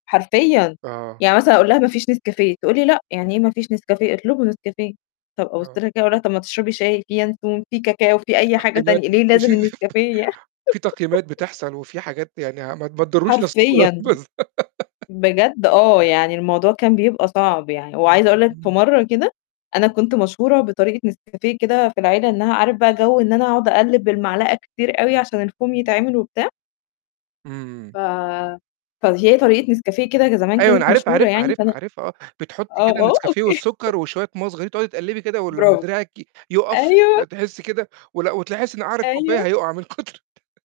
حرفيًا، آه. يعني مثلًا أقول لها: "ما فيش نسكافيه." تقول لي: "لأ، يعني إيه ما فيش نسكافيه؟ اطلبوا نسكافيه." طَب أبُص آه. لها كده وأقول لها: "طَب ما تشربي شاي، في ينسون، في كاكاو، في في أي حاجة تقييمات تانية، ليه في لازم النسكافيه يع" [unintelligible] في تقييمات بتحصل وفي حاجات يعني ع ما ما تضرّوش نَفْسكم [unintelligible] حرفيًا. بجد آه، يعني الموضوع كان بيبقى صعب يعني وعايزة أقول لك في مرّة كده أنا كنت مشهورة بطريقة نسكافيه كده في العيلة إنّها عارف بقى جَو إن أنا أقعد أقلِّب بالمعلقة كتير أوي عشان الفوم يتعمل وبتاع. إمم. ف فهي طريقة نسكافيه كده ج زمان أيوه أنا كانت عارفها، مشهورة عارفها، يعني، عارفها، فأنا عارفها آه، بتحُطّي آه، كده آه النسكافيه أوكي والسُكَّر وشوية مَيّة صغيرين، تقعدي تقلِّبي كده ولماّ برافو. دراعِك ي يُقَف ب أيوه. تحسّي كده ولأ وتحسّي إن قَعْر الكوباية أيوه. هيُقَع من كتر